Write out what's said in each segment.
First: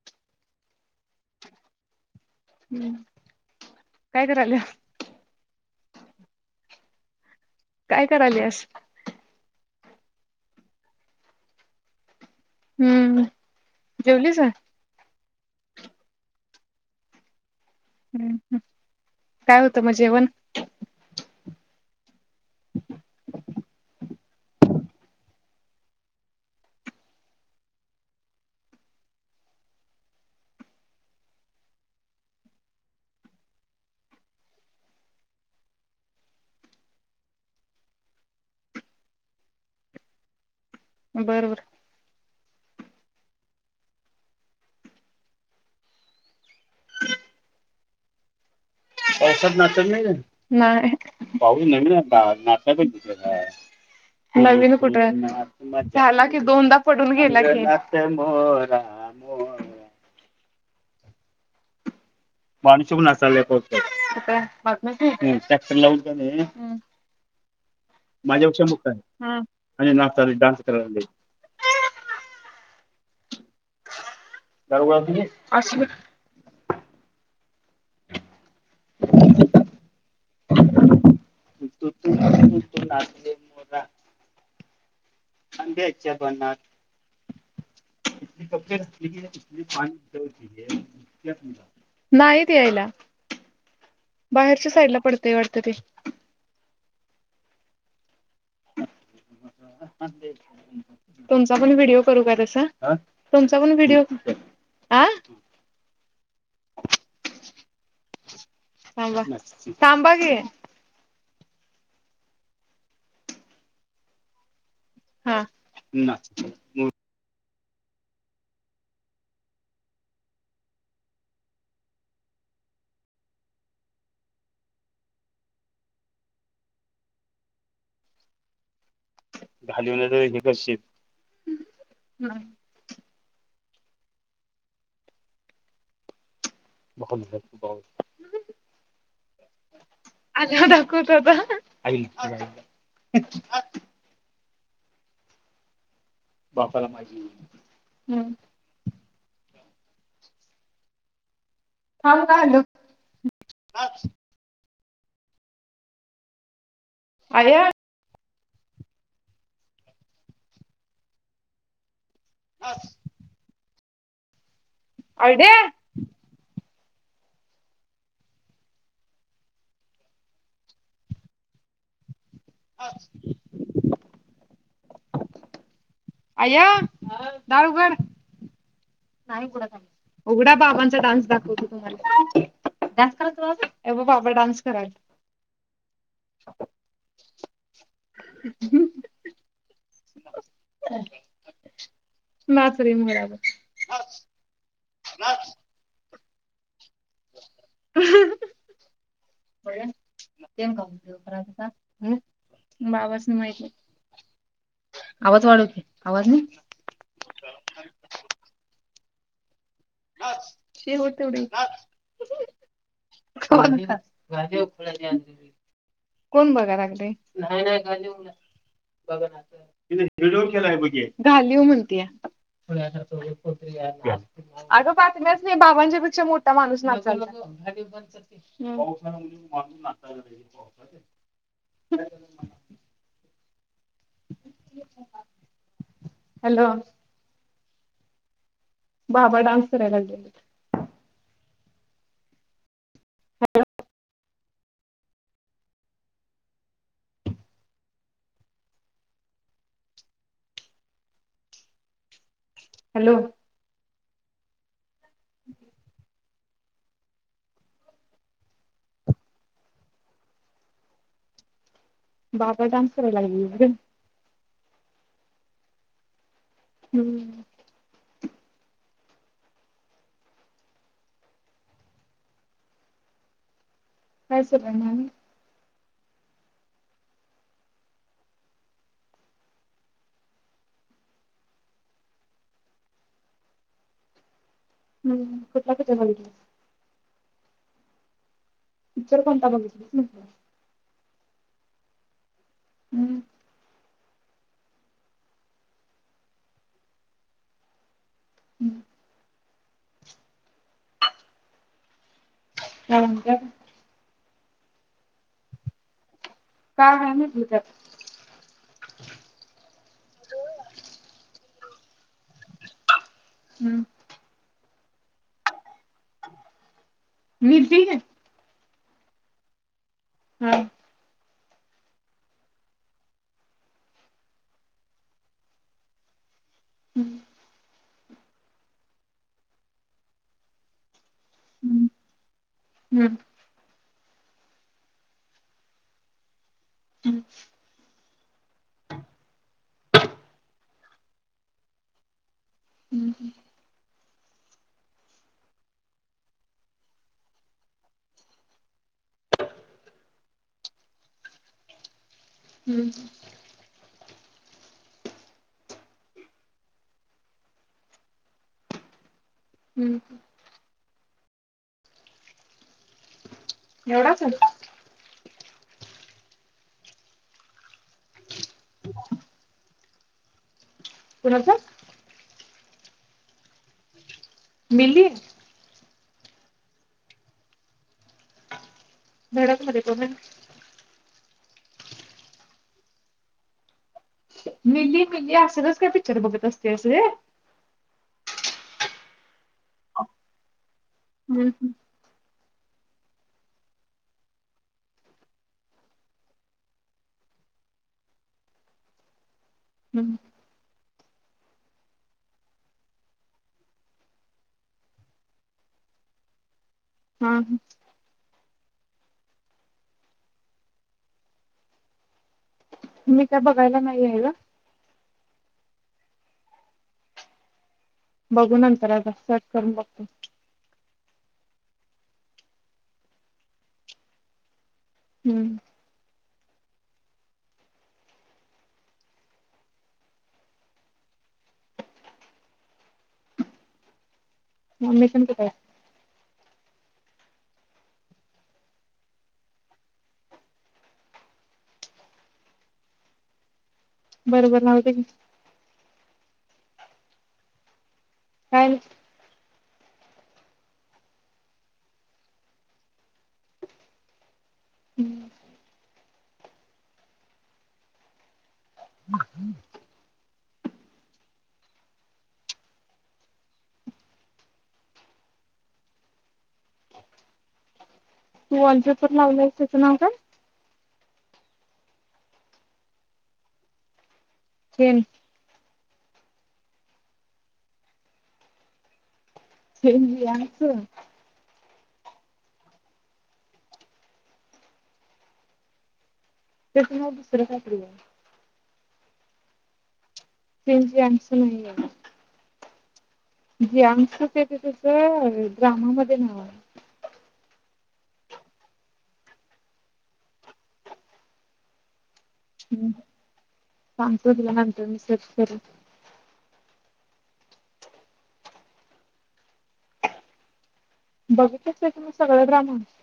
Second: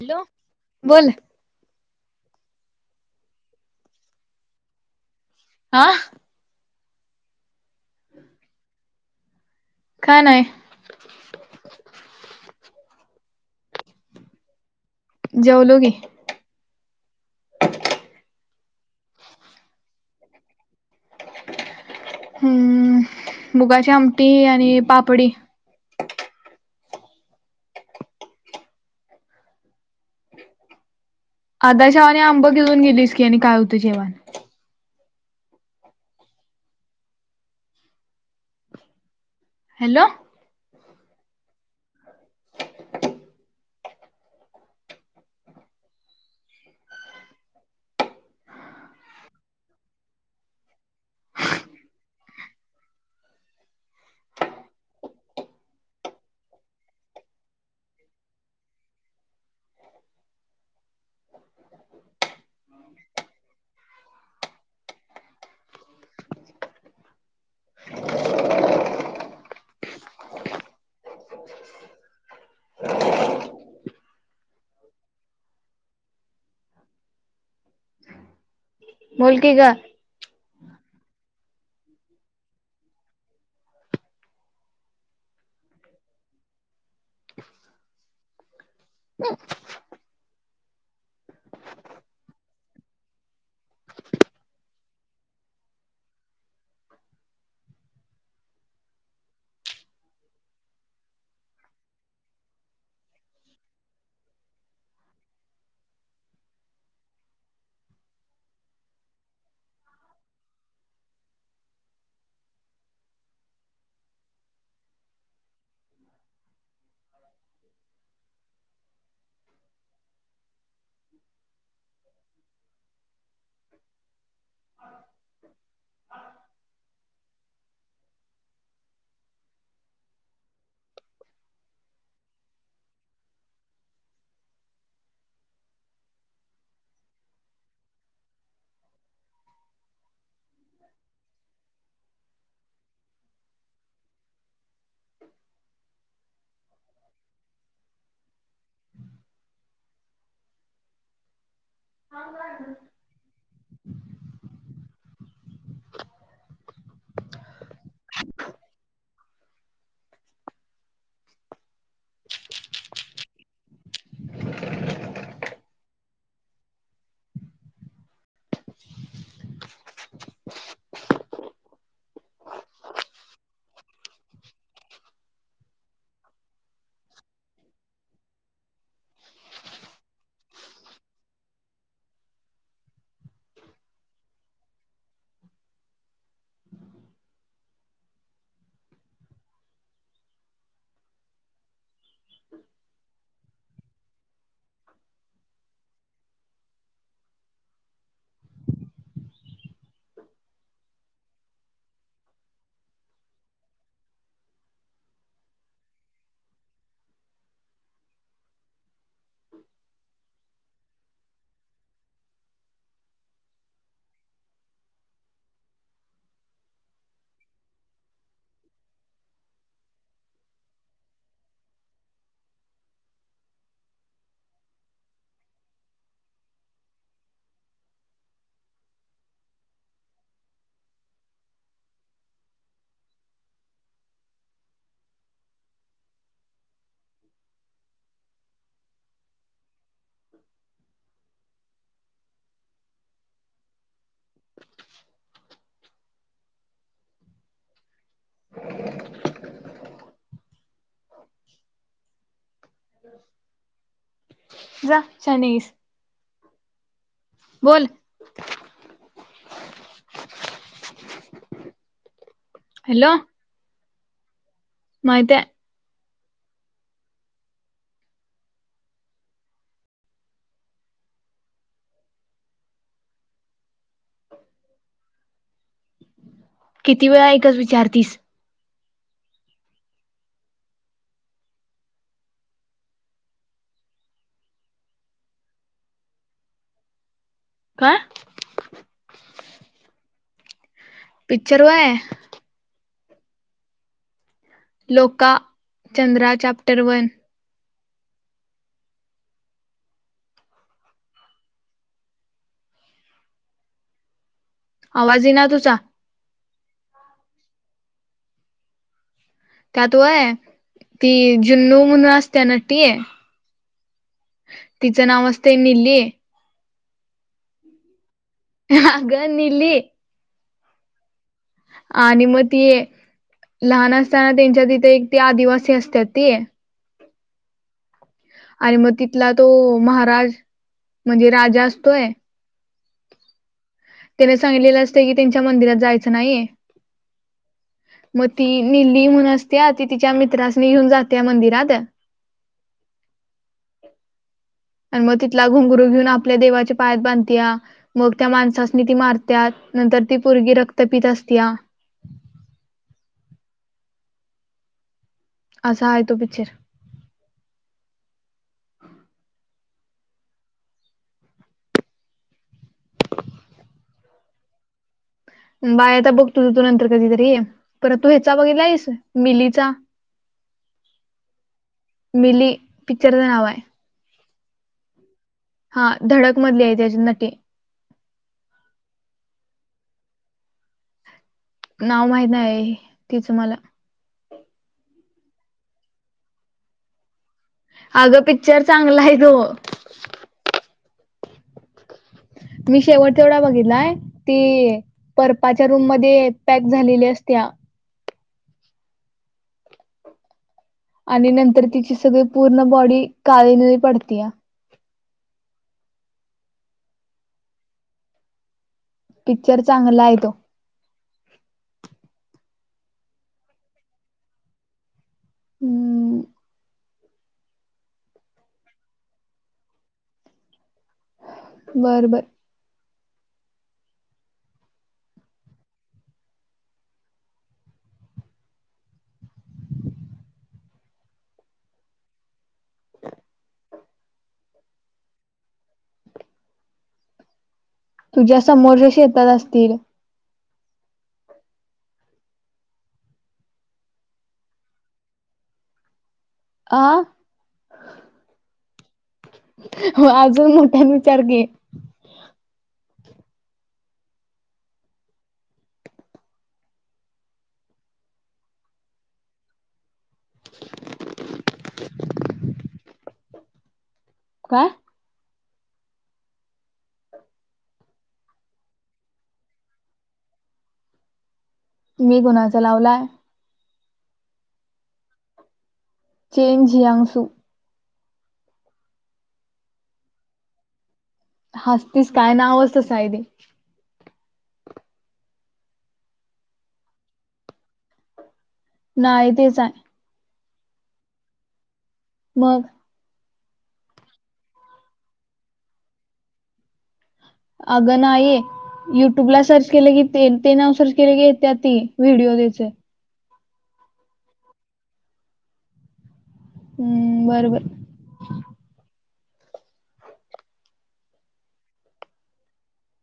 Hello, बोल. हम्, काय कराल्या? हा? काय कराल्यास? काय नाही. हम्म जेवलीस काय? जेवलो की. हम ह काय होतं मग जेवण? हम्म मुगाची आमटी आणि पापडी. आध शेवाने आंब घेऊन गेलीस की आणि काय होत जेवाण. हॅलो. बर बर. [inaudible] पावसात नाचत नाही काय नाही पाऊस नवीन हाय आता नाचायला पाहिजे की आता. नवीन कुठं? म झाला की दोनदा पडून गेला की नाच नाच मोरा. [unintelligible] माझ्या पेक्षा मोठा हाय आणि नाचालाय डान्स करालाय. गारा गोळा केली असं हो बोल की गं. [inaudible] आंब्याच्या बनात पाणी [unintelligible] नाही त यायला बाहेरच्या साईडला पडतय वाटत ते. [inaudible] तुमचा पण व्हिडिओ करू का तसा आ तुमचा पण व्हिडिओ आं. थांबा थांबा कि. हा नाच [inaudible] घालीव नाही तर हे करशील. बान. ब- [unintelligible] आल्यावर दाखवतो आत आईच्या आई. बापाला माझी ह‌म. थांब ग आलू. आऐ. आच. आयडे. आच. आय्य दार उघड नाही उघडणार. उघडा बाबांचा डान्स दाखवतो तुम्हाला. डान्स कोन करालतीत एव बाबा डान्स कराल्यात. ह्ममम. [unintelligible] नाच रे मोरा वर नाच नाच. बघु ते कवा उद्योग करालतासा होय बाबाचसनी माहित आवाज वाढव की आवाज नाही. [inaudible] ह. [inaudible] शेवट ची उडी नाच. गज ख [inaudible] कोण बघाय लागले, नाही-नाही बघायला ला तीन एक व्हिडीओ केलाय बग हे, घालिव म्हणत्या खुळया सारख कोण तरी याय अगं बातम्यासी बाबां च्या पेक्षा मोठा माणूस नाचायलागलानय नको घालीव बंद कर चल ह पाउस आल म्हण माणून नाचायलय पावसाचे ह हॅलो बाबा डांन्स कराय लागेलीत [inaudible] हॅलो. जा शहाणी हाईस. बोल. बाबा डान्स हॅलो करालायला लागलेलीत गं माहिती हाय हम्म. काय सुरु हाय मग आणि किती वेळा एकच विचारतीस हम्म, कुठला पिक्चर बघीतलास का. पिक्चर कोणता बघितलीस म्हटल. पिक्चर होय हुम्म. लोका चंद्रा चॅप्टर वन हुम्म. आवडला. आवाज ऐयीना तुझा? काय आहे म्हटलं त्यात त्यात होय ती जुन्नु म्हणून असते त्या ना नटी हम्म तिचं नाव असते निली नीती [inaudible] ह अगं निली हा. आणि मग ती, लहान असताना त्यांच्या तिथे, एक ते आदिवासी असतात ती हुमं. आणि मग तिथला तो महाराज म्हणजे राजा हम्म असतोय हम्म. त्याने सांगितलेलं असते की त्यांच्या मंदिरात जायचं नाहीय हम्म. मग ती निल्ली म्हणून असत्या, ती तिच्या मित्रास नि घेऊन जात्या मंदिरात हम्म. आणि मग तिथला घुघरू घेऊन आपल्या देवाचे पायात बांधत्या मग त्या माणसासनी ती मारतात, आणि नंतर ती परगी रक्त पीत असत्या हुम्म. असा आहे तो पिक्चर हम्म. एवढा फरक. बाहे आता बघतो तुझं तू नंतर कधीतरी परत तू ह्याचा बघितला आहेस मिलीचा कोणाचा मिली पिक्चर च नाव आहे मिली हा धडक मधली आहे त्यात नटी धडक मध्ये कोण आहे? नाव माहित आहे तिचं मला मिली मिली असंच काय पिक्चर बघत असत्यास ग अगं पिक्चर चांगलं आहे तो. हम मी शेवट तेवढा बघितलाय ती बर्फाच्या रूम मध्ये पॅक झालेली असत्या हं आणि नंतर तिची सगळी पूर्ण बॉडी काळी निळी पडत्या हम् पिक्चर चांगला आहे तो मी काय बघायला नाही आहे ग. हम बघू नंतर आता सर्च करून बघतो. बर बर. हम् म मिशनच काय? तुझ्या समोरच्या शेतात असतील बर बर राहुदे आं काय नाही हो अजून मोठ्यान विचार की हम्म [unintelligible] [unintelligible] काय तू वॉलपेपर लावला आहेस त्याचं नाव काय? मी कुणाचा लावलाय? तेन चेंज जियांग सु चेजजियांग सु हस्तीस काय नावच तसं आहे ते त्याच नाव दुसर काही तरी आहे. नाही तेच आहे. चेज जियांग सु नाही आहे मग जियांग सु त्याचं ड्रामामध्ये नाव आहे. अग नाही. युट्यूब ला सर्च केलं की ते नाव सर्च केले की येत्यात व्हिडिओ त्याचे हूं सांगतो तुला नंतर मी सर्च करून. हूं बरोबर! [unintelligible]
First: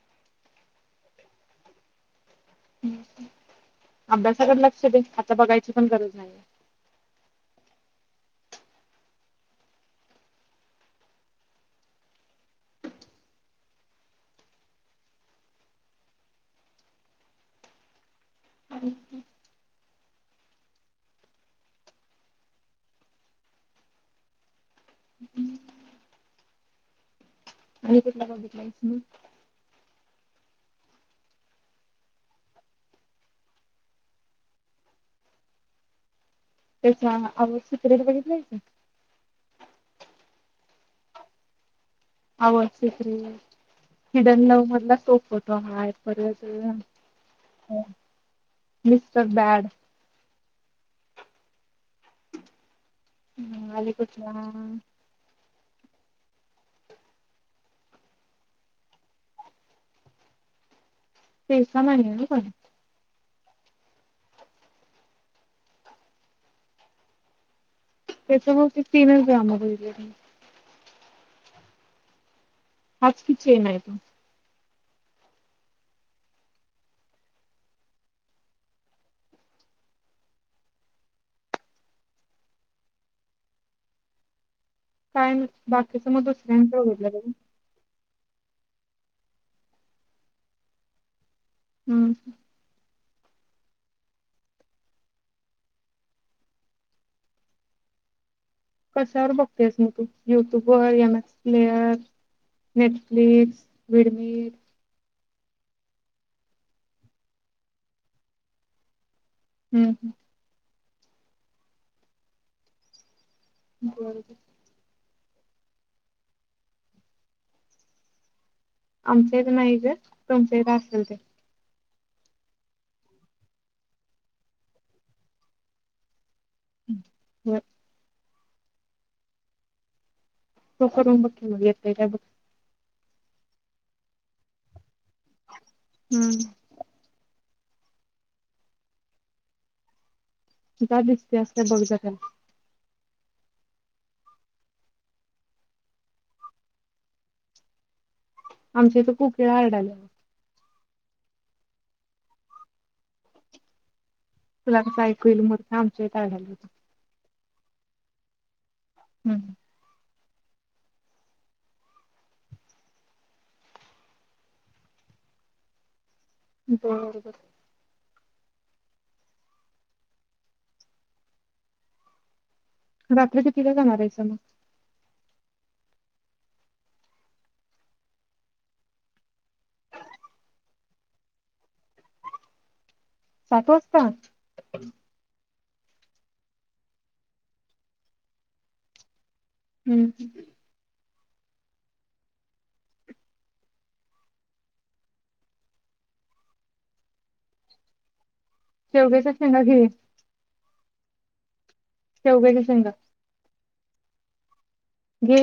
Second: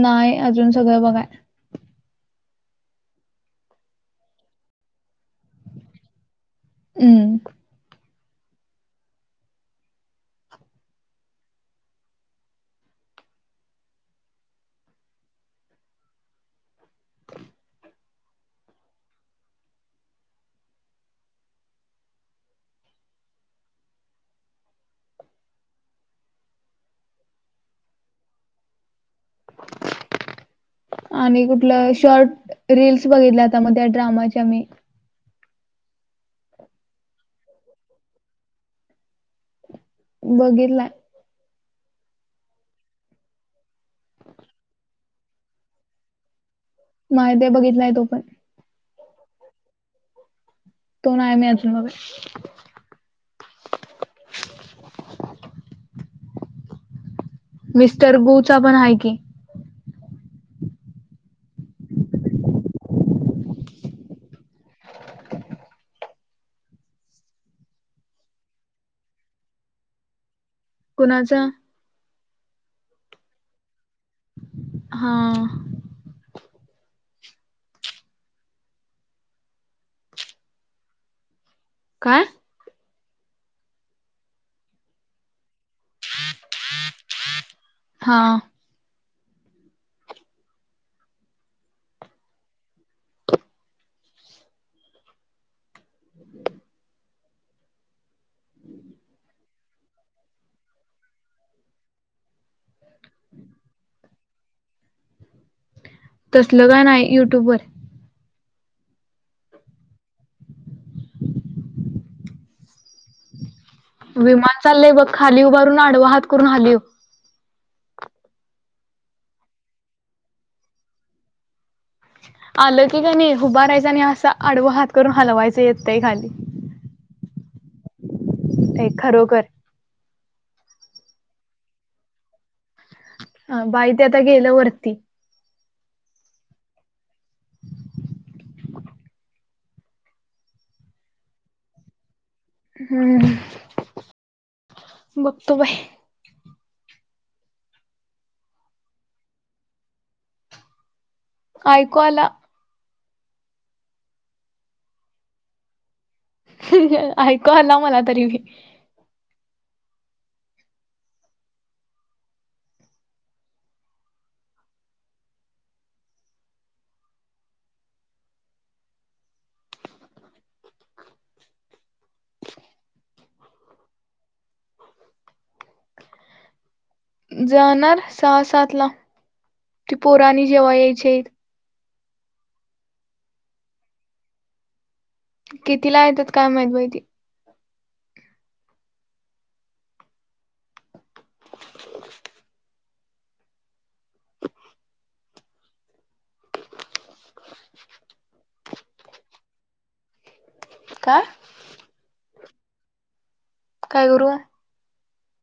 नाही अजून सगळं बघाय. अभ्यासाकडे लक्ष दे, आता बघायची पण गरज नाहीये. ऊं! [inaudible] [inaudible] आणि कुठंला बघितलायस म! आणि कुठलं शॉर्ट रील्स बघितल्या, आता म त्या ड्रामाच्या मी. तेच ना आव सिक्रेट बघितलय का? बघितलाय. आवनं सिक्रेट, हिडन लव्ह मधला च तो फोटो हा आहे परत. न्हाय बे बघितलाय तो पण. Mister bad? तो नाय मी अजूनबघेल. हा वालेकुम सलाम. मिस्टर गुचा पण आहे की. तेस सामान नेलं कोणी. त्याच्या मूळ ते तीनच ड्रामा बघीतले मी. कुणाच्यां? हाच किचेन आहे तो. हा! का! काय मं बाकीचं मग दुसऱ्यांचं बघितल कां तुम्ही. हा! हूं! कश्यावर बघतेयस म तू युट्यूब वर M S player. Netflix, VidMate. कंसलं गाणं आहे युट्यूबवर? हूं हूं! बर विमान चालयय बघ, खाली उभारून आडवा हात करून हालीव. आमच्या इथं नाहीच ये तुमच्या ईथ असेल ते. आलं की कनी उभारायचं, आणि असा आडव हात करून हलवायचं येतय खाली. हूं होय! काही खरोखर. तू करुन बघकी म येतय कां बघ. हा बाई ते आता गेलं वरती. हूं! जा दिसते असल्या बघ जा खाली. हूं बघतो बाय आमच्या इथं कुकीळ्या आरंडाल्या. काय कू आला? तुला असं ऐकू येईल म्हणून आमच्या इथं आरडाईला होती. ऐकु आला माला तरी बी. हम्. बर बर रात्री क तिला जाणार आहे स मग. जाणार सहा सात ला त पुोराणी जेव यायच्या. सात वाजता. कितीला येतात काय माहित बाहिती. हम्म. हो. तेेवगेच ना घिर. का? तेव काय का सांगा. काय करू. घे.